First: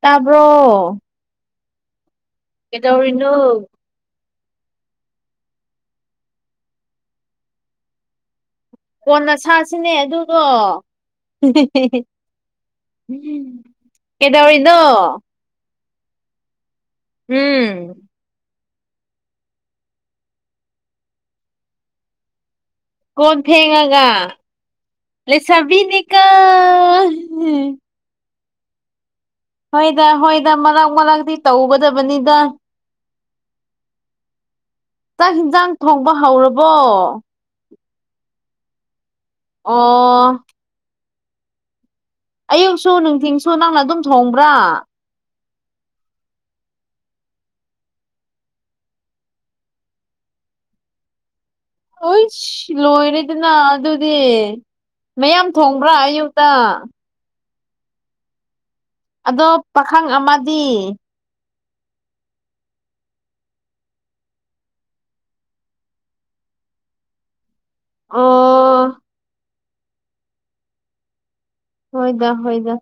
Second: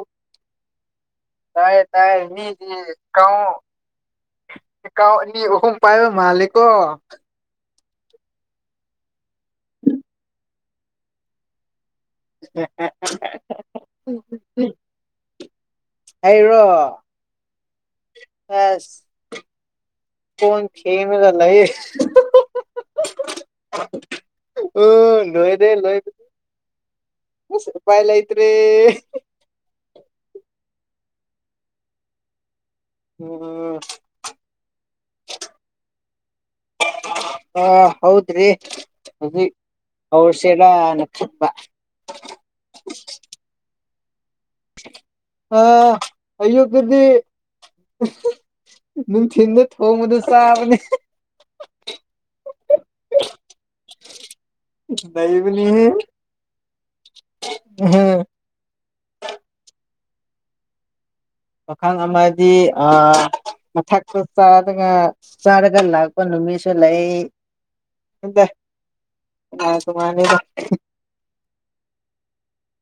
ꯇꯕ꯭ꯔꯣ ꯇꯌꯦ ꯇꯥꯏ ꯃꯤꯗꯤ ꯀꯥꯎ ꯑꯦ ꯀꯥꯎꯟ ꯑꯅꯤ ꯑꯍꯨꯝ ꯄꯥꯏꯕ ꯃꯥꯂꯀꯣ ꯀꯣꯟꯅ ꯁꯥꯁꯤꯅꯦ ꯑꯗꯨꯗꯣ ꯀꯩꯗꯧꯔꯤꯅꯣ ꯑꯩꯔꯣ ꯎꯝ ꯑꯦꯁ ꯀꯣꯟ ꯐꯦꯡꯔꯒ ꯂꯩꯌꯤ ꯀꯣꯟ ꯐꯦꯡꯉꯒ ꯑꯣ ꯂꯣꯏꯔꯦ ꯂꯣꯏꯔꯦ ꯂꯩꯁꯕꯤꯅꯤꯀꯣ ꯇ꯭ꯔꯦ ꯗ ꯍꯣꯏꯗ ꯃꯔꯛ ꯃꯔꯛꯇꯤ ꯇꯧꯒꯗꯕꯅꯤꯗ ꯎꯝ ꯆꯥꯛ ꯍꯤꯡꯖꯥꯡ ꯊꯣꯡꯕ ꯍꯧꯔꯕꯣ ꯑ ꯍꯧꯗ꯭ꯔꯤ ꯍꯧꯖꯤꯛ ꯑꯣ ꯍꯧꯔꯁꯦꯔꯥꯅ ꯈꯟꯕ ꯑꯌꯨꯛꯁꯨ ꯅꯨꯡꯊꯤꯟꯁꯨ ꯅꯪꯅ ꯑꯗꯨꯝ ꯊꯣꯡꯕ꯭ꯔꯥ ꯑ ꯑꯌꯨꯛ ꯗꯗꯤ ꯅꯨꯡꯊꯤꯟꯗ ꯊꯣꯡꯕꯗꯆꯥꯕꯅꯤ ꯑꯨꯏꯁ ꯂꯣꯏꯔꯦꯗꯅ ꯑꯗꯨꯗꯤ ꯃꯌꯥꯝ ꯊꯣꯡꯕ꯭ꯔꯥ ꯑꯌꯨꯛꯇ ꯑꯍꯝ ꯑꯗꯣ ꯄꯥꯈꯪ ꯑꯃꯗꯤ ꯄꯥꯈꯪ ꯑꯃꯗꯤ ꯑ ꯃꯊꯛꯇ ꯆꯥꯔꯒ ꯆꯥꯔꯒ ꯂꯥꯛꯄ ꯅꯨꯃꯤꯠꯁꯨ ꯂꯩ ꯑꯣ [unintelligible] ꯍꯣꯏꯗ ꯍꯣꯏꯗ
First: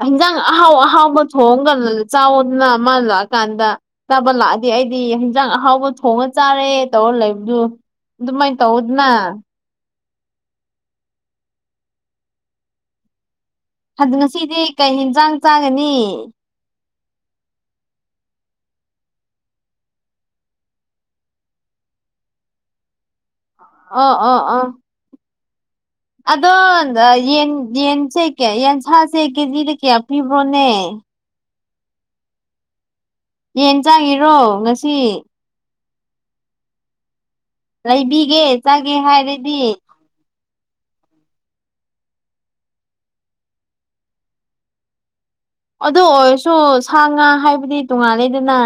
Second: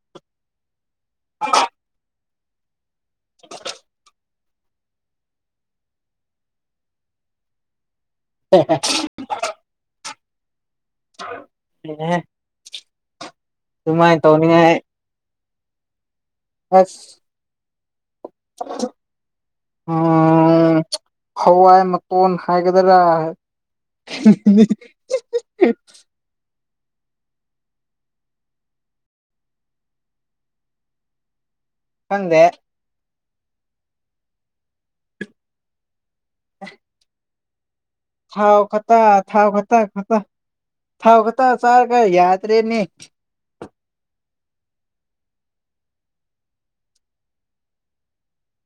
ꯍꯟꯖꯥꯡ ꯑꯍꯥꯎ ꯑꯍꯥꯎꯕ ꯊꯣꯡꯗꯅ ꯆꯥꯎꯗꯅ ꯃ ꯂꯥ ꯀꯥꯟꯗ ꯆꯥꯕ ꯂꯥꯗ ꯑꯗꯨꯗꯤ ꯑꯩꯗꯤ ꯍꯤꯟꯖꯥꯡ ꯑꯍꯥꯎꯕ ꯊꯣꯡꯉ ꯆꯥꯔꯦ ꯇꯧꯔ ꯂꯩꯕꯗꯨ ꯑꯗꯨ ꯃꯥꯏ ꯇꯧꯗꯅ [unintelligible] ꯑꯗꯨ ꯑꯗꯨꯃꯥꯏꯅ ꯉꯁꯤꯗꯤ ꯇꯧꯅꯤꯡꯉꯥꯏ ꯀꯩ ꯍꯦꯟꯖꯥꯡ ꯆꯥꯒꯅꯤ ꯑꯝꯝꯝ ꯍꯋꯥꯏ ꯃꯀꯣꯟ ꯍꯥꯏꯒꯗꯔꯥ ꯑꯣ ꯑꯣ ꯑꯣ ꯑꯗꯣ ꯌꯦꯟ ꯌꯦꯟꯁꯦ ꯀꯌꯥ ꯌꯦꯟꯁꯥꯁꯦ ꯀꯦꯖꯤꯗ ꯀꯌꯥ ꯄꯤꯕ꯭ꯔꯣꯅꯦ ꯈꯪꯗꯦ ꯌꯦꯟ ꯆꯥꯒꯦꯔꯣ ꯉꯁꯤ ꯑ [inaudible] ꯂꯩꯕꯤꯒꯦ ꯊꯥꯎ ꯆꯥꯒꯦ ꯈꯠꯇ ꯊꯥꯎ ꯍꯥꯏꯔꯗꯤ ꯈꯠꯇ ꯈꯠꯇ ꯊꯥꯎ ꯈꯛꯇ ꯆꯥꯔꯒ ꯌꯥꯗ꯭ꯔꯦꯅꯦ ꯑꯗꯨ ꯑꯣꯏꯔꯁꯨ ꯁꯥ ꯉꯥ ꯍꯥꯏꯕꯗꯤ ꯇꯣꯉꯥꯜꯂꯦꯗꯅ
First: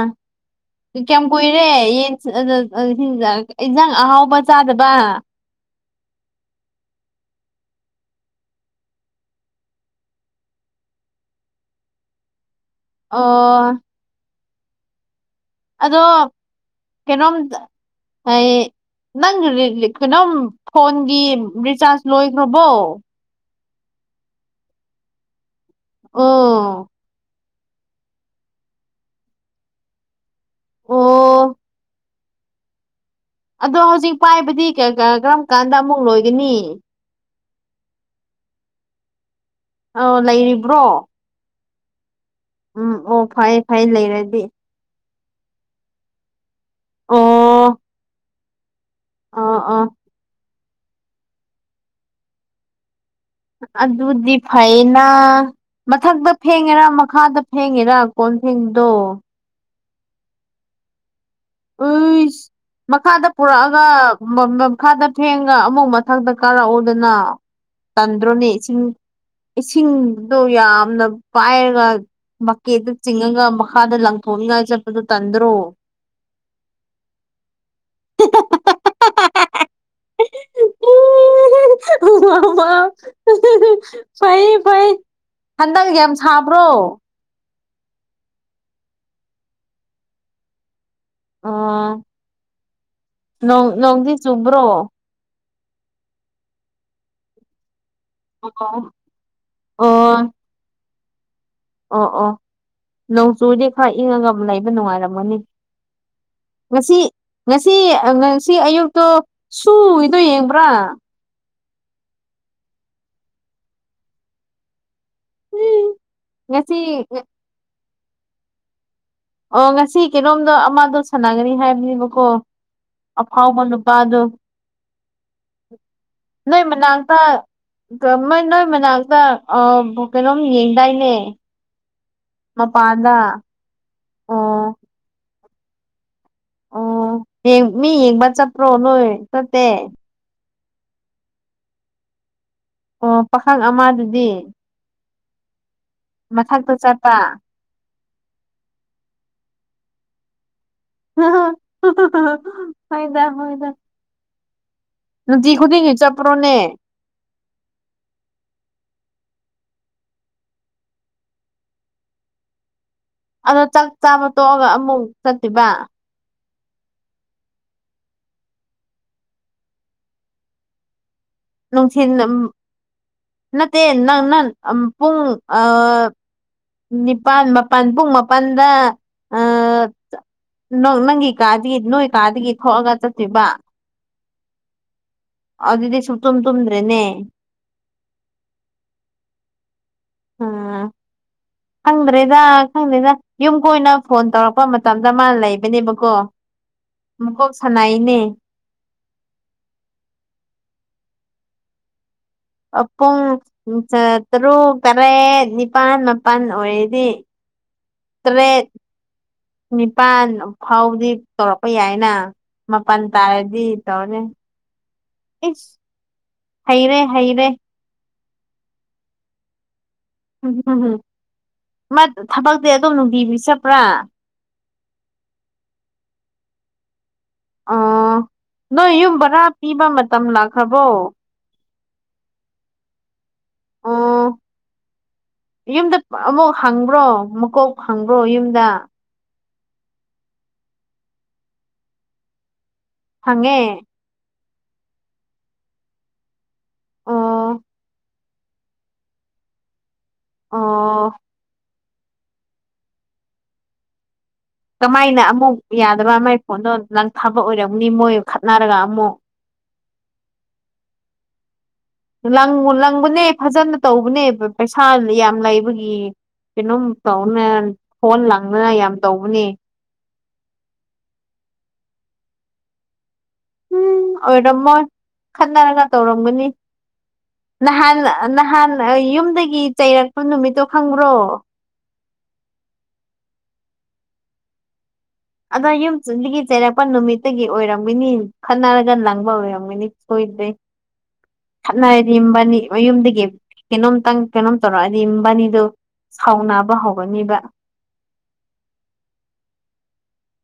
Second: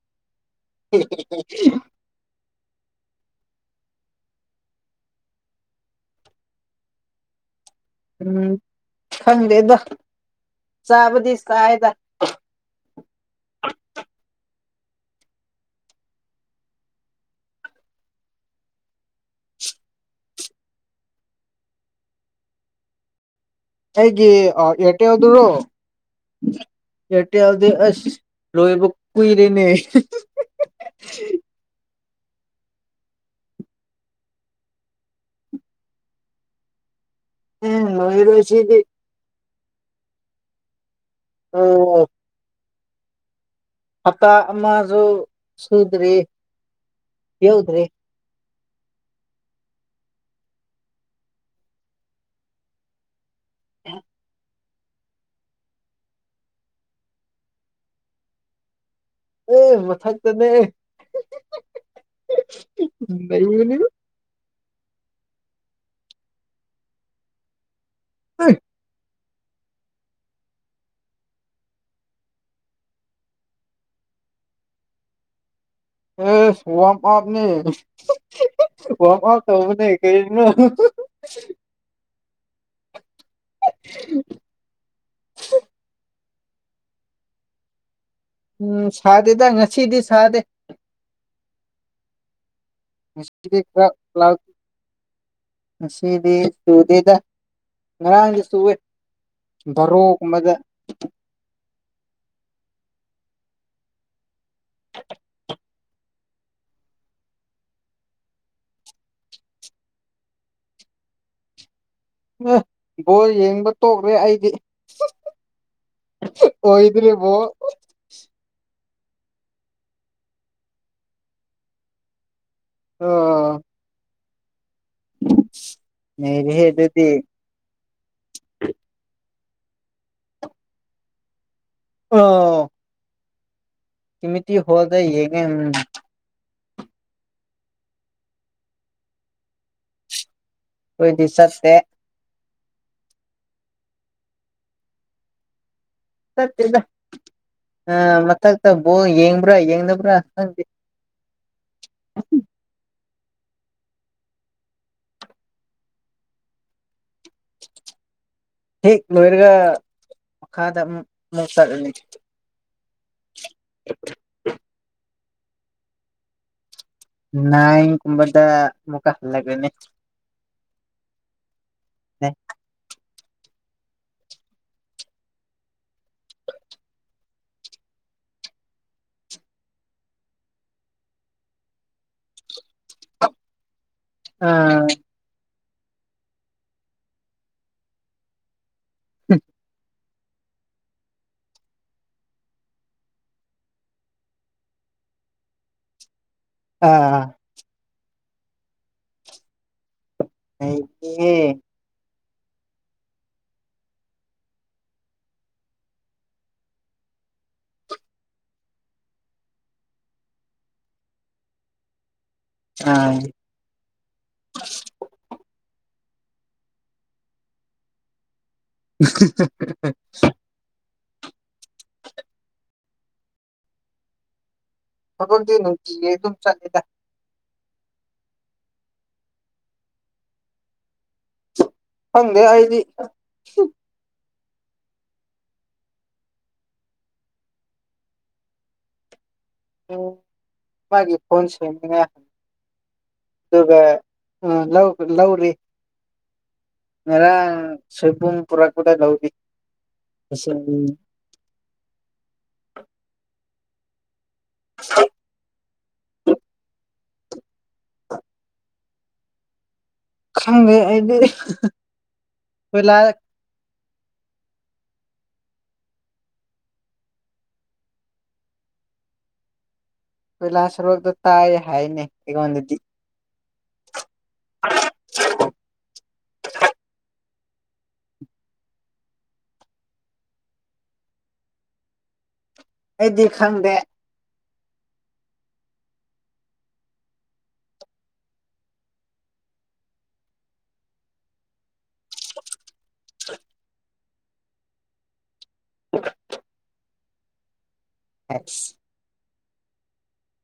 ꯀꯌꯥꯝ ꯀꯨꯏꯔꯦ ꯌꯦꯟ [unintelligible] ꯏꯟꯖꯥꯡ ꯑꯍꯥꯎꯕ ꯆꯥꯗꯕ ꯎꯝ ꯈꯪꯗꯦꯗꯣ ꯆꯥꯕꯗꯤ ꯆꯥꯏꯗ ꯑꯣ ꯑꯗꯣ ꯀꯩꯅꯣꯝ ꯑꯩ ꯅꯪ ꯀꯩꯅꯣꯝ ꯐꯣꯟꯒꯤ ꯔꯤꯆꯥꯔꯖ ꯂꯣꯏꯈ꯭ꯔꯕꯣ ꯑꯩꯒꯤ ꯑ ꯑꯦꯔꯇꯦꯜ ꯗꯨꯔꯣ ꯑꯣ ꯕꯦꯜꯗꯤ ꯑꯁ ꯂꯣꯏꯕ ꯀꯨꯏꯔꯅꯦ ꯑꯣ ꯑꯗꯣ ꯍꯧꯖꯤꯛ ꯄꯥꯏꯕꯗꯤ ꯀꯔꯝ ꯀꯥꯟꯗ ꯑꯃꯨꯛ ꯂꯣꯏꯒꯅꯤ ꯎꯝ ꯂꯣꯏꯔꯔꯣꯏꯁꯤꯗꯤ ꯑꯧ ꯂꯩꯔꯤꯕ꯭ꯔꯣ ꯑꯣ ꯎꯝ ꯑꯣ ꯐꯩ ꯐꯩ ꯍꯞꯇꯥ ꯂꯩꯔꯗꯤ ꯑꯃꯁꯨ ꯁꯨꯗ꯭ꯔꯔꯤ ꯌꯧꯗ꯭ꯔꯤ ꯑ ꯑꯥ ꯑꯗꯨꯗꯤ ꯐꯩꯅ ꯃꯊꯛꯇ ꯐꯦꯡꯉꯦꯔꯥ ꯃꯈꯥꯗ ꯐꯦꯡꯉꯦꯔꯥ ꯀꯣꯟꯁꯤꯡꯗꯣ ꯍꯦ ꯃꯊꯛꯇꯅꯦ ꯎꯏꯁ ꯃꯈꯥꯗ ꯂꯩꯕꯅꯤ ꯄꯨꯔꯛꯑꯒ [unintelligible] ꯃꯈꯥꯗ ꯐꯦꯡꯉ ꯑꯃꯨ ꯃꯊꯛꯇ ꯀꯥꯔꯛꯎꯗꯅ ꯇꯟꯗ꯭ꯔꯣꯅꯦ ꯏꯁꯤꯡ ꯏꯁꯤꯡꯗꯣ ꯌꯥꯝꯅ ꯄꯥꯏꯔꯒ ꯃꯀꯦꯠꯇ ꯆꯤꯡꯉꯒ ꯃꯈꯥꯗ ꯂꯪꯊꯣꯛꯅꯤꯉꯥꯏ ꯆꯠꯄꯗꯨ ꯇꯟꯗ꯭ꯔꯣ ꯑꯦ ꯋꯥꯝ ꯑꯥꯎꯠꯅꯤ ꯋꯥꯛ ꯑꯥꯎꯠ ꯇꯧꯕꯅꯦ ꯀꯔꯤꯅꯣ [unintelligible] ꯐꯩ ꯐꯩ ꯍꯟꯗꯒ ꯁꯥꯕ꯭ꯔꯣ ꯎꯝ ꯁꯥꯗꯦꯗ ꯉꯁꯤꯗꯤ ꯁꯥꯗꯦ ꯑ ꯉꯁꯤꯗꯤ ꯅꯣꯡ ꯈꯔ ꯅꯣꯡꯗꯤ ꯂꯥꯛ ꯆꯨꯝꯕ꯭ꯔꯣ ꯉꯁꯤꯗꯤ ꯆꯨꯗꯦꯗ ꯉꯔꯥꯡꯁꯤ ꯆꯨꯋꯦ ꯑꯣ ꯕꯔꯣꯒꯨꯝꯕꯗ ꯑꯣ ꯑꯣ ꯅꯣꯡ ꯆꯨꯔꯗꯤ ꯈꯔ ꯏꯪꯉꯒ ꯑꯃ ꯂꯩꯕ ꯅꯨꯡꯉꯥꯏꯔꯝꯒꯅꯤ ꯉꯁꯤ ꯉꯁꯤ ꯉꯁꯤ ꯑꯌꯨꯛꯇꯣ ꯁꯨꯔꯤꯗꯣ ꯌꯦꯡꯕ꯭ꯔꯥ ꯑꯦ ꯕꯣꯔ ꯌꯦꯡꯕ ꯇꯣꯛꯂꯦ ꯑꯩꯗꯤ ꯎꯝ ꯉꯁꯤ ꯑꯣꯏꯗ꯭ꯔꯦ ꯕꯣ ꯑꯣ ꯉꯁꯤ ꯀꯩꯅꯣꯝꯗꯣ ꯑꯃꯗꯣ ꯁꯥꯟꯅꯒꯅꯤ ꯍꯥꯏꯕꯅꯦꯕꯀꯣ ꯑꯣ ꯑꯐꯥꯎꯕ ꯅꯨꯄꯥꯗꯨ ꯅꯣꯏ ꯅꯩꯔꯦꯍꯦ ꯑꯗꯨꯗꯤ ꯃꯅꯥꯛꯇ ꯀꯃ ꯅꯣꯏ ꯃꯅꯥꯛꯇ ꯑ ꯕ ꯀꯩꯅꯣꯝ ꯌꯦꯡꯗꯥꯏꯅꯦ ꯑꯣ ꯃꯄꯥꯥꯟꯗ ꯀꯃꯤꯇꯤ ꯍꯣꯜꯗ ꯌꯦꯡꯉꯦ ꯎꯝ ꯑꯣ ꯃꯤ ꯌꯦꯡꯕ ꯆꯠꯄꯔꯣ ꯅꯣꯏ ꯆꯠꯇꯦ ꯈꯣꯏꯗꯤ ꯆꯠꯇꯦ ꯑꯣ ꯄꯥꯈꯪ ꯑꯃꯗꯨꯗꯤ ꯃꯊꯛꯇ ꯆꯠꯇꯦꯗ ꯆꯠꯄ ꯑ ꯃꯊꯛ ꯇ ꯕꯣꯜ ꯌꯦꯡꯕ꯭ꯔꯥ ꯌꯦꯡꯗꯕ꯭ꯔꯥ ꯈꯪꯗꯤ ꯐꯩꯗ ꯍꯣꯏꯗ ꯅꯨꯡꯇꯤ ꯈꯨꯗꯤꯡꯒꯤ ꯆꯄ꯭ꯔꯣꯅꯦ ꯍꯦꯛ ꯂꯣꯏꯔꯒ ꯃꯈꯥꯗ ꯑꯃꯨꯛ ꯑꯃꯨꯛ ꯆꯠꯂꯅꯤ ꯑꯗꯣ ꯆꯥꯛ ꯆꯥꯕ ꯇꯣꯛꯑꯒ ꯑꯃꯨꯛ ꯆꯠꯇꯕ ꯅꯥꯏꯟ ꯒꯨꯝꯕꯗ ꯃꯨꯛꯀ ꯍꯠꯂꯛꯒꯦꯅꯦ ꯅꯨꯡꯊꯤꯟ ꯑꯝ ꯅꯠꯇꯦ ꯅꯪ ꯅꯪ ꯑꯝ ꯄꯨꯡ ꯑꯥ ꯄꯥꯥꯟ ꯃꯥꯄꯟ ꯄꯨꯡ ꯃꯥꯄꯟꯗ ꯑꯥ ꯅꯣ ꯅꯪꯒꯤ ꯀꯥꯗꯤ ꯅꯣꯏ ꯀꯥꯗꯒꯤ ꯊꯣꯛꯑꯒ ꯆꯠꯇꯣꯏꯕ ꯑꯥ ꯑꯗꯨꯗꯤ ꯁꯨꯛꯇꯨꯝ ꯇꯨꯝꯗ꯭ꯔꯦꯅꯦ ꯍꯝ ꯑꯣ ꯈꯪꯗ꯭ꯔꯦꯗ ꯈꯪꯗ꯭ꯔꯦꯗ ꯌꯨꯝ ꯀꯣꯏꯅ ꯐꯣꯟ ꯇꯧꯔꯛꯄ ꯃꯇꯝꯗ ꯃꯥ ꯂꯩꯕꯅꯦꯕꯀꯣ ꯑꯥ ꯃꯀꯣꯛ ꯁꯥꯟꯅꯩꯅꯦ ꯂꯩꯇꯤꯌꯦ ꯑꯥ ꯄꯨꯡ ꯇꯔꯨꯛ ꯇꯔꯦꯠ ꯅꯤꯄꯥꯟ ꯃꯥꯄꯟ ꯑꯣꯏꯔꯗꯤ ꯇꯔꯦꯠ ꯅꯤꯄꯥꯟ ꯐꯥꯎꯕꯗꯤ ꯇꯧꯔꯛꯄ ꯌꯥꯏꯅ ꯃꯄꯥꯟ ꯑꯥ ꯇꯥꯔꯗꯤ ꯇꯧꯔꯦ ꯏꯁ ꯍꯩꯔꯦ ꯍꯩꯔꯦ [unintelligible] ꯎꯝ ꯍꯝ ꯍꯝ ꯃꯥ ꯊꯕꯛꯇꯤ ꯑꯗꯨꯝ ꯅꯨꯡꯇꯤꯒꯤ ꯆꯠꯄ꯭ꯔꯥ ꯊꯕꯛꯇꯤ ꯅꯨꯡꯇꯤꯒꯤ ꯑꯗꯨꯝ ꯆꯠꯂꯦꯗ ꯑꯣ ꯅꯣꯏ ꯌꯨꯝ ꯕꯔꯥ ꯄꯤꯕ ꯃꯇꯝ ꯂꯥꯛꯈ꯭ꯔꯕꯣ ꯈꯪꯗꯦ ꯑꯩꯗꯤ ꯑꯣ ꯌꯨꯝꯗ ꯑꯃꯨꯛ ꯍꯪꯕ꯭ꯔꯣ ꯃꯀꯣꯛ ꯍꯪꯕ꯭ꯔꯣ ꯌꯨꯝꯗ ꯎꯝ ꯃꯥꯒꯤ ꯐꯣꯟ ꯁꯦꯝꯅꯤꯡꯉꯥꯏ ꯍꯪꯉꯦ ꯑꯗꯨꯒ ꯎꯝ ꯂꯧ ꯂꯧꯔꯤ ꯉꯔꯥꯡ ꯑꯣ ꯁꯣꯏꯕꯨꯝ ꯄꯨꯔꯛꯄꯗ ꯂꯧꯗꯤ ꯃꯁꯤꯡꯗꯤ ꯑꯣ ꯀꯃꯥꯏꯅ ꯑꯃꯨꯛ ꯌꯥꯗꯕ ꯃꯥꯏ ꯐꯣꯟꯗꯣ ꯂꯪ ꯊꯥꯕ ꯑꯣꯏꯔꯝꯅꯤ ꯃꯣꯏ ꯈꯠꯅꯔꯒ ꯑꯃꯨꯛ ꯈꯪꯗꯦ ꯑꯩꯗꯤ ꯂꯪ ꯀꯣꯏꯂꯥ ꯂꯪꯕꯅꯦ ꯐꯖꯅ ꯇꯧꯕꯅꯦ ꯄꯩꯁꯥ ꯌꯥꯝ ꯂꯩꯕꯒꯤ ꯀꯩꯅꯣꯝ ꯇꯧꯅꯦ ꯐꯣꯟ ꯂꯪꯅ ꯌꯥꯝ ꯇꯧꯕꯅꯦ ꯈꯣꯏꯂꯥ ꯁꯣꯔꯣꯛꯇ ꯇꯥꯏꯌꯦ ꯍꯥꯏꯅꯦ ꯑꯩꯉꯣꯟꯗꯗꯤ ꯎꯝ ꯑꯣꯏꯔꯝꯃꯣꯏ ꯈꯠꯅꯔꯒ ꯇꯧꯔꯝꯒꯅꯤ ꯅꯍꯥꯟ ꯅꯍꯥꯟ ꯌꯨꯝꯗꯒꯤ ꯆꯩꯔꯛꯄ ꯅꯨꯃꯤꯠꯇꯣ ꯈꯪꯕ꯭ꯔꯣ ꯑꯩꯗꯤ ꯈꯪꯗꯦ ꯑꯗ ꯌꯨꯝꯗꯒꯤ ꯆꯩꯔꯛꯄ ꯅꯨꯃꯤꯠꯇꯒꯤ ꯑꯣꯏꯔꯝꯒꯅꯤ ꯈꯠꯅꯔꯒ ꯂꯪꯕ ꯑꯣꯏꯔꯝꯒꯅꯤ [unintelligible] ꯈꯠꯅꯔꯗꯤ ꯏꯕꯥꯅꯤ ꯃꯌꯨꯝꯗꯒꯤ ꯀꯩꯅꯣꯝꯇꯪ ꯀꯩꯅꯣꯝ ꯇꯧꯔꯛꯑꯗꯤ ꯃꯕꯥꯅꯤ ꯗꯣ ꯁꯥꯎꯅꯕ ꯍꯧꯒꯅꯤꯕ [unintelligible]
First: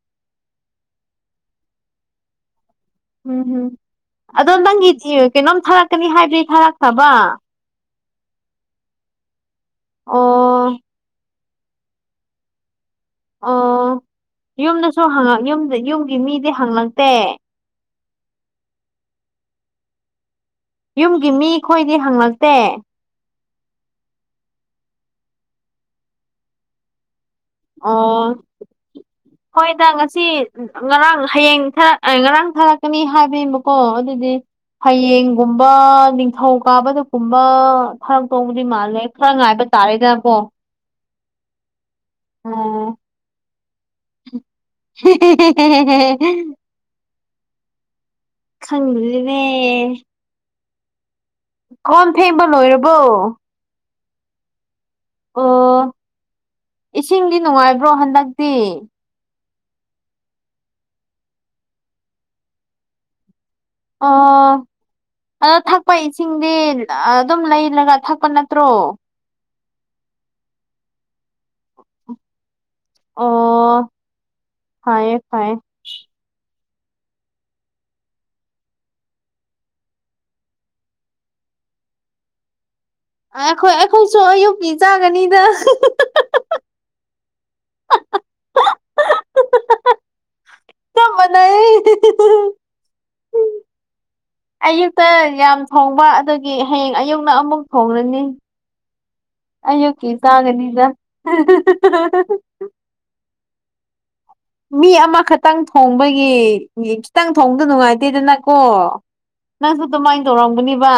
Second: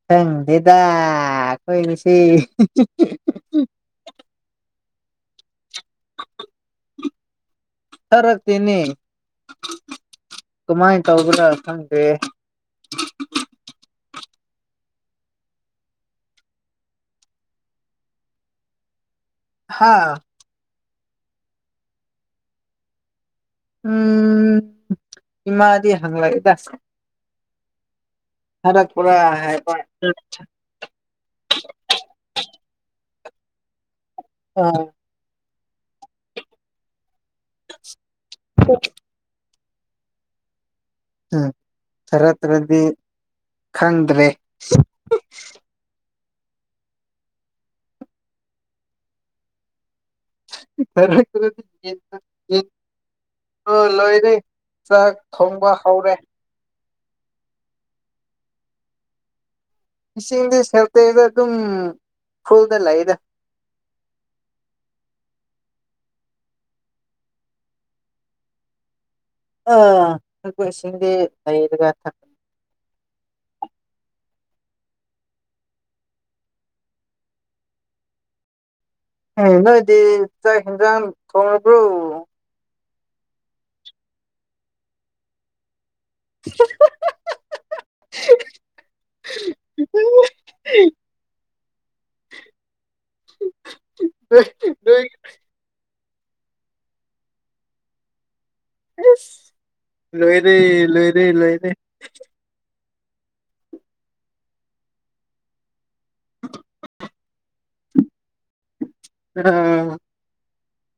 ꯈꯪꯗꯦꯗ ꯀꯣꯏꯒꯤꯁꯤ ꯎꯝ ꯍꯝ ꯑꯗꯣ ꯅꯪꯒꯤ ꯀꯩꯅꯣꯝ ꯊꯥꯔꯛꯀꯅꯤ ꯍꯥꯏꯕꯗꯤ ꯊꯥꯔꯛꯈ꯭ꯔꯕ ꯊꯔꯛꯇꯦꯅꯦ ꯑꯣ ꯀꯃꯥꯏꯅ ꯇꯧꯕꯅꯣ ꯈꯪꯗꯔꯦ ꯑꯣ ꯌꯨꯝꯗꯁꯨ ꯌꯨꯝꯒꯤ ꯃꯤꯗꯤ ꯍꯉꯛꯇꯦ ꯍꯥꯥ ꯌꯨꯝꯒꯤ ꯃꯤ ꯈꯣꯏꯗꯤ ꯍꯪꯂꯛꯇꯦ ꯎꯝ ꯏꯃꯥꯗꯤ ꯍꯪ ꯂꯛꯏꯗ ꯑꯣ ꯍꯥꯏꯕ ꯍꯣꯏꯗ ꯉꯁꯤ ꯉꯔꯥꯡ ꯍꯌꯦꯡ ꯉꯔꯥꯡ ꯊꯥꯔꯛꯀꯅꯤ ꯍꯥꯏꯕꯤꯃꯀꯣ ꯑꯗꯨꯗꯤ ꯑ ꯍꯌꯦꯡꯒꯨꯝꯕ ꯅꯤꯡꯊꯧ ꯀꯥꯕꯗꯀꯨꯝꯕ ꯈꯔ ꯇꯣꯡꯧꯕꯗꯤ ꯃꯥꯜꯂꯦ ꯈꯔ ꯉꯥꯏꯕ ꯇꯥꯔꯦꯗꯅꯀꯣ ꯎꯝ ꯈꯔꯠꯇ꯭ꯔꯗꯤ ꯈꯪꯗ꯭ꯔꯦ ꯈꯪꯗ꯭ꯔꯦꯅꯦ ꯈꯔ ꯈꯔꯗꯤ ꯌꯦ ꯂꯣꯏꯔꯕꯣ ꯂꯣꯏꯔꯦ ꯆꯥꯛ ꯊꯣꯡꯕ ꯑꯣ ꯍꯧꯔꯦ ꯏꯁꯤꯡꯗꯤ ꯅꯨꯡꯉꯥꯏꯕ꯭ꯔꯣ ꯍꯟꯗꯛꯇꯤ ꯏꯁꯤꯡꯗꯤ ꯁꯦꯜꯇꯩꯗ ꯑꯗꯨꯝ ꯐꯨꯜꯗ ꯂꯩꯗ ꯑꯥ ꯑꯗꯣ ꯊꯛꯄ ꯏꯁꯤꯡꯗꯤ ꯑꯗꯨꯝ ꯂꯩꯔꯒ ꯊꯛꯄ ꯅꯠꯇ꯭ꯔꯣ ꯑꯥ ꯊꯛꯄ ꯏꯁꯤꯡꯗꯤ ꯂꯩꯔꯒ ꯊꯛꯀꯅꯤ ꯑꯣ ꯍꯥꯏꯌꯦ ꯐꯌꯦ ꯅꯣꯏꯗꯤ ꯆꯥꯛ ꯍꯦꯟꯖꯥꯡ ꯊꯣꯡꯉꯕꯔꯣ ꯑꯩꯈꯣꯏ ꯑꯩꯈꯣꯏꯁꯨ ꯑꯌꯨꯛꯀꯤ ꯆꯥꯒꯅꯤꯗ ꯍꯥꯍꯥ ꯍꯥ ꯑꯩ ꯑꯌꯨꯛꯇ ꯌꯥꯝ ꯊꯣꯡꯕ ꯑꯗꯨꯗꯒꯤ ꯍꯌꯦꯡ ꯑꯌꯨꯛꯅ ꯑꯃꯨꯛ ꯊꯣꯡꯂꯅꯤ ꯑꯌꯨꯀꯤ ꯂꯣꯏꯔꯦ ꯆꯥꯒꯅꯤꯗ ꯂꯣꯏꯔꯦ ꯂꯣꯏꯔꯦ ꯃꯤ ꯑꯃꯈꯛꯇꯪ ꯊꯣꯡꯕꯒꯤ ꯈꯤꯇꯪ ꯊꯣꯡꯕꯗ ꯅꯨꯡꯉꯥꯏꯇꯦꯗꯅꯀꯣ ꯅꯪꯁꯨ ꯑꯥ ꯑꯗꯨꯃꯥꯏꯅ ꯇꯧꯔꯝꯒꯅꯤꯕ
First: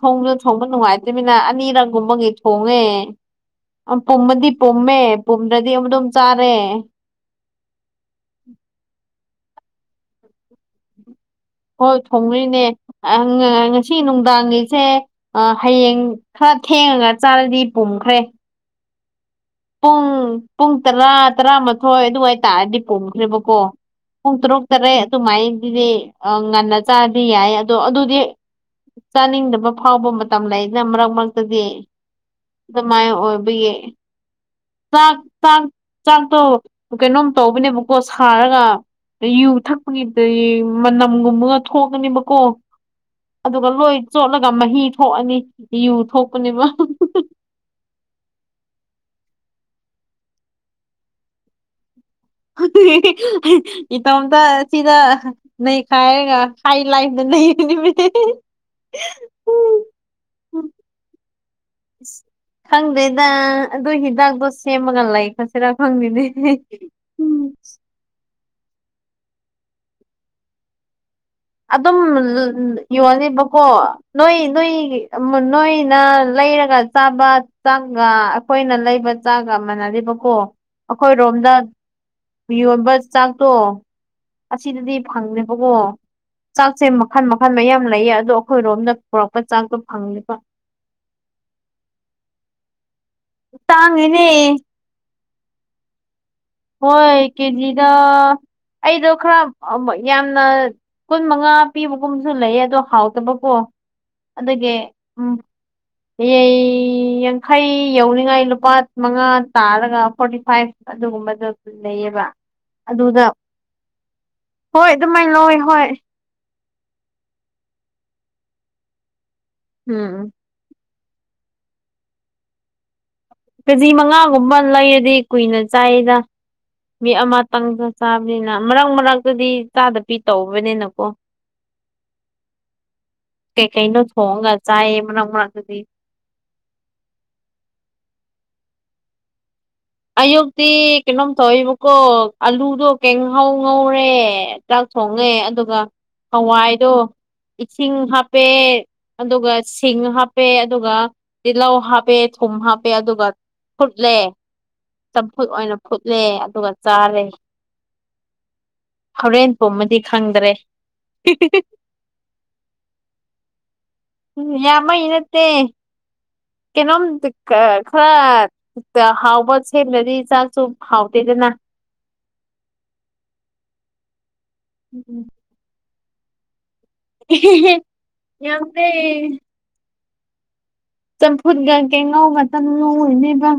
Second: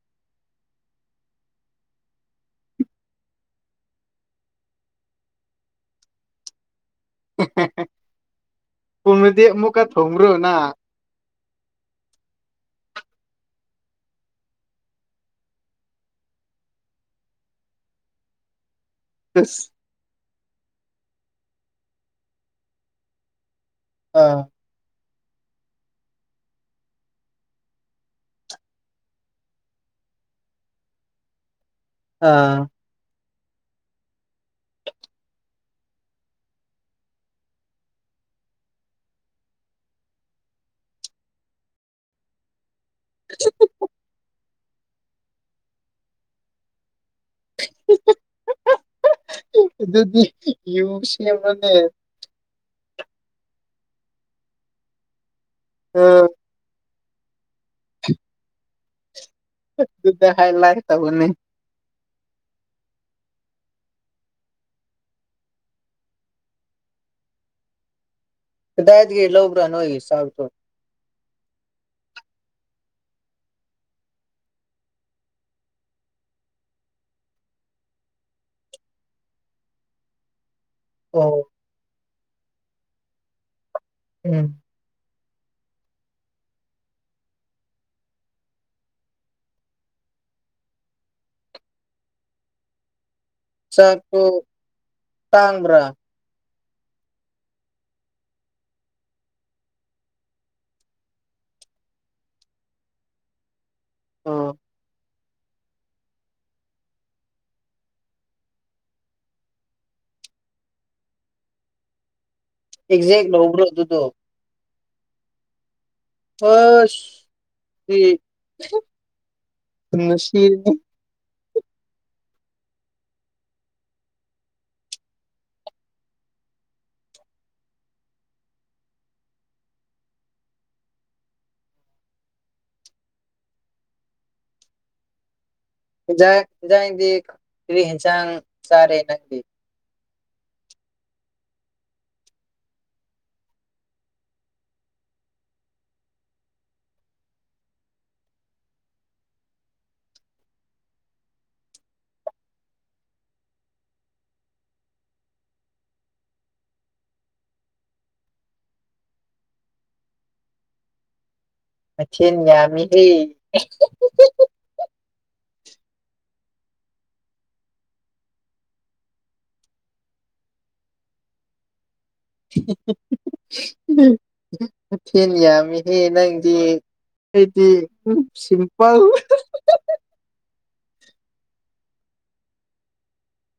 ꯊꯣꯡꯗꯨ ꯊꯣꯡꯕ ꯅꯨꯡꯉꯥꯏꯇ꯭ꯃꯤꯅ ꯑꯅꯤꯔꯛꯒꯨꯝꯕꯒꯤ ꯊꯣꯡꯉꯦ ꯄꯨꯝꯃꯗꯤ ꯄꯨꯝꯃꯦ ꯄꯨꯝꯗ꯭ꯔꯗꯤ ꯑꯗꯨꯝ ꯆꯥꯔꯦ ꯄꯨꯝꯔꯗꯤ ꯃꯨꯛꯀꯥ ꯊꯨꯨꯡꯕ꯭ꯔꯣ ꯅꯪ ꯍꯣꯏ ꯊꯣꯡꯔꯤꯅꯦ ꯉꯁꯤ ꯅꯨꯡꯗꯥꯡꯒꯤꯁꯦ ꯍꯌꯦꯡ ꯈꯔ ꯊꯦꯡꯉꯒ ꯆꯥꯔꯗꯤ ꯄꯨꯝꯈ꯭ꯔꯦ ꯑꯁ ꯄꯨꯡ ꯄꯨꯡ ꯇꯔꯥ ꯇꯔꯥꯃꯥꯊꯣꯏ ꯑꯗꯨꯋꯥꯏ ꯇꯥꯔꯗꯤ ꯄꯣꯝꯈ꯭ꯔꯦꯕꯀꯣ ꯄꯨꯡ ꯑꯥ ꯇꯔꯨꯛ ꯇꯔꯦꯠ ꯑꯗꯨꯃꯥꯏꯅꯗꯨꯗꯤ ꯉꯟꯅ ꯆꯥꯗꯤ ꯌꯥꯏ ꯑꯗꯣ ꯑꯗꯨꯗꯤ ꯆꯥꯅꯤꯡꯗꯕ ꯐꯥꯎꯕ ꯃꯇꯝ ꯂꯩꯅ ꯃꯔꯛ ꯃꯔꯛꯇꯗꯤ ꯑꯥ ꯑꯗꯃꯥꯢ ꯑꯣꯏꯕꯒꯤ ꯆꯥꯛ ꯆꯥꯛ ꯆꯥꯛꯇꯣ ꯀꯩꯅꯣꯝ ꯇꯧꯕꯅꯦꯕꯀꯣ ꯁꯥꯔꯒ ꯑꯗ ꯌꯨ ꯊꯛꯄꯒꯤꯗꯤ ꯃꯅꯝꯒꯨꯝꯕꯒ ꯊꯣꯛꯀꯅꯦꯕꯀꯣ ꯑꯗꯨꯒ ꯂꯣꯏ ꯆꯣꯠꯂꯒ ꯃꯍꯤ ꯊꯣꯛꯑꯅꯤ ꯌꯨ ꯊꯣꯛꯄꯅꯦꯕ ꯑꯗꯨꯗꯤ ꯌꯨ ꯁꯦꯝꯕꯅꯦ ꯏꯇꯣꯝꯇ ꯁꯤꯗ ꯑꯥ ꯅꯩꯈꯥꯏꯔꯒ ꯍꯥꯏ ꯂꯥꯏꯟꯅ [unintelligible] ꯑꯗꯨꯗ ꯍꯥꯢ ꯂꯥꯢꯠ ꯇꯧꯕꯅꯤ ꯏꯁ ꯈꯪꯗꯦꯗ ꯑꯗꯨ ꯍꯤꯗꯥꯛꯇꯣ ꯁꯦꯝꯃꯒ ꯂꯩ ꯈꯔꯁꯤꯔꯥ ꯈꯪꯗꯦꯅꯦ ꯎ [inaudible] ꯀꯗꯥꯏꯗꯩ ꯂꯧꯕꯔ ꯅꯣꯏꯒꯤ ꯆꯥꯛꯇꯣ ꯑꯗꯨꯝ ꯌꯣꯜꯂꯤꯕꯀꯣ ꯅꯣꯏ ꯅꯣꯏ ꯅꯣꯏꯅ ꯂꯩ ꯂꯩꯩꯔꯒ ꯆꯥꯕ ꯆꯥꯡꯒ ꯑꯩꯈꯣꯏꯅ ꯂꯩꯕ ꯆꯥꯒ ꯃꯅꯗꯦꯕꯀꯣ ꯑꯣ ꯑꯈꯣꯏꯔꯣꯝꯗ ꯌꯣꯟꯕ ꯆꯥꯛꯇꯣ ꯎꯝ ꯑꯁꯤꯗꯗꯤ ꯐꯪꯗꯦꯕꯀꯣ ꯆꯥꯛꯁꯦ ꯃꯈꯜ ꯃꯈꯜ ꯃꯌꯥꯝ ꯂꯩꯌꯦ ꯑꯗꯣ ꯑꯈꯣꯏꯔꯣꯝꯗ ꯄꯨꯔꯛꯄ ꯆꯥꯛꯇꯣ ꯐꯪꯗꯕ [inaudible] ꯆꯥꯛꯇꯣ ꯇꯥꯡꯉꯦꯅꯦ ꯇꯥꯡꯕ꯭ꯔꯥ ꯍꯣꯏ ꯀꯦꯖꯤꯗ ꯑꯩꯗꯣ ꯈꯔ ꯑ ꯌꯥꯝꯅ ꯀꯨꯟ ꯃꯉꯥ ꯄꯤꯕꯒꯨꯝꯁꯨ ꯂꯩꯌꯦ ꯑꯗꯣ ꯍꯥꯎꯇꯕꯀꯣ ꯑꯗꯒꯤ [inaudible] ꯌꯩ ꯌꯥꯡꯈꯩ ꯌꯧꯅꯤꯡꯉꯥꯏ ꯂꯨꯄꯥ ꯃꯉꯥ ꯇꯥꯔꯒ ꯐꯣꯔꯇꯤ ꯐꯥꯏꯚ ꯑꯗꯨꯒꯨꯝꯕꯗꯣ ꯂꯩꯌꯦꯕ ꯑꯦꯛꯖꯦꯛ ꯑꯗꯨꯗ ꯂꯧꯕ꯭ꯔꯣ ꯑꯗꯨꯗꯣ ꯍꯣꯏ ꯑꯗꯨꯃꯥꯏꯅ ꯂꯧꯋꯦ ꯍꯣꯏ ꯑꯁ ꯁꯤ ꯎꯝ [unintelligible] ꯀꯦꯖꯤ ꯃꯉꯥꯒꯨꯝꯕ ꯂꯩꯔꯗꯤ ꯀꯨꯏꯅ ꯆꯥꯏꯗ ꯃꯤ ꯑꯃꯇꯪꯗ ꯆꯥꯕꯅꯤꯅ ꯃꯔꯛ ꯃꯔꯛꯇꯗꯤ ꯆꯥꯗ ꯄꯤ ꯇꯧꯕꯅꯤꯅꯀꯣ [inaudible] ꯀꯩ ꯀꯩꯅꯣ ꯊꯣꯡꯉꯒ ꯆꯥꯏꯌꯦ ꯃꯔꯛ ꯃꯔꯛ ꯑꯦꯟꯖꯥꯡ ꯍꯦꯟꯖꯥꯡꯗꯤ ꯀꯔꯤ ꯍꯦꯟꯁꯥꯡ ꯆꯥꯔꯦ ꯅꯪꯗꯤ ꯑꯌꯨꯛꯇꯤ ꯀꯩꯅꯣꯝ ꯇꯧꯋꯦꯕꯀꯣ ꯑꯂꯨꯗꯣ ꯀꯦꯉꯧ ꯉꯧꯔꯦ ꯆꯥꯛ ꯊꯣꯡꯉꯦ ꯑꯗꯨꯒ ꯍꯋꯥꯏꯗꯣ ꯏꯁꯤꯡ ꯍꯥꯞꯄꯦ ꯑꯗꯨꯒ ꯁꯤꯡ ꯍꯥꯞꯄꯦ ꯑꯗꯨꯒ ꯇꯤꯜꯍꯧ ꯍꯥꯞꯄꯦ ꯊꯨꯝ ꯍꯥꯞꯄꯦ ꯑꯗꯨꯒ ꯐꯨꯠꯂꯦ ꯆꯝꯐꯨꯠ ꯑꯣꯏꯅ ꯐꯨꯠꯂꯦ ꯑꯗꯨꯒ ꯆꯥꯔꯦ ꯍꯣꯔꯦꯟ ꯄꯨꯝꯃꯗꯤ ꯈꯪꯗ꯭ꯔꯦ ꯍꯤꯍꯤ ꯃꯊꯦꯟ ꯌꯥꯝꯃꯤꯍꯦ ꯑꯦꯍꯦ ꯇꯦ ꯀꯦꯅꯣꯝꯗ ꯈꯔ ꯍꯥꯎꯕ ꯁꯦꯝꯅꯗꯤ ꯆꯥꯛꯁꯨ ꯍꯥꯎꯇꯦꯗꯅ ꯑ ꯑꯍ ꯃꯊꯦꯟ ꯌꯥꯝꯃꯤꯍꯦ ꯅꯪꯗꯤ ꯑꯩꯗꯤ ꯌꯥꯝꯗꯦ ꯁꯤꯝꯄꯜ ꯆꯝꯐꯨꯠꯒ ꯀꯦꯉꯧꯒ ꯈꯇꯪ ꯉꯧꯕꯅꯦꯗ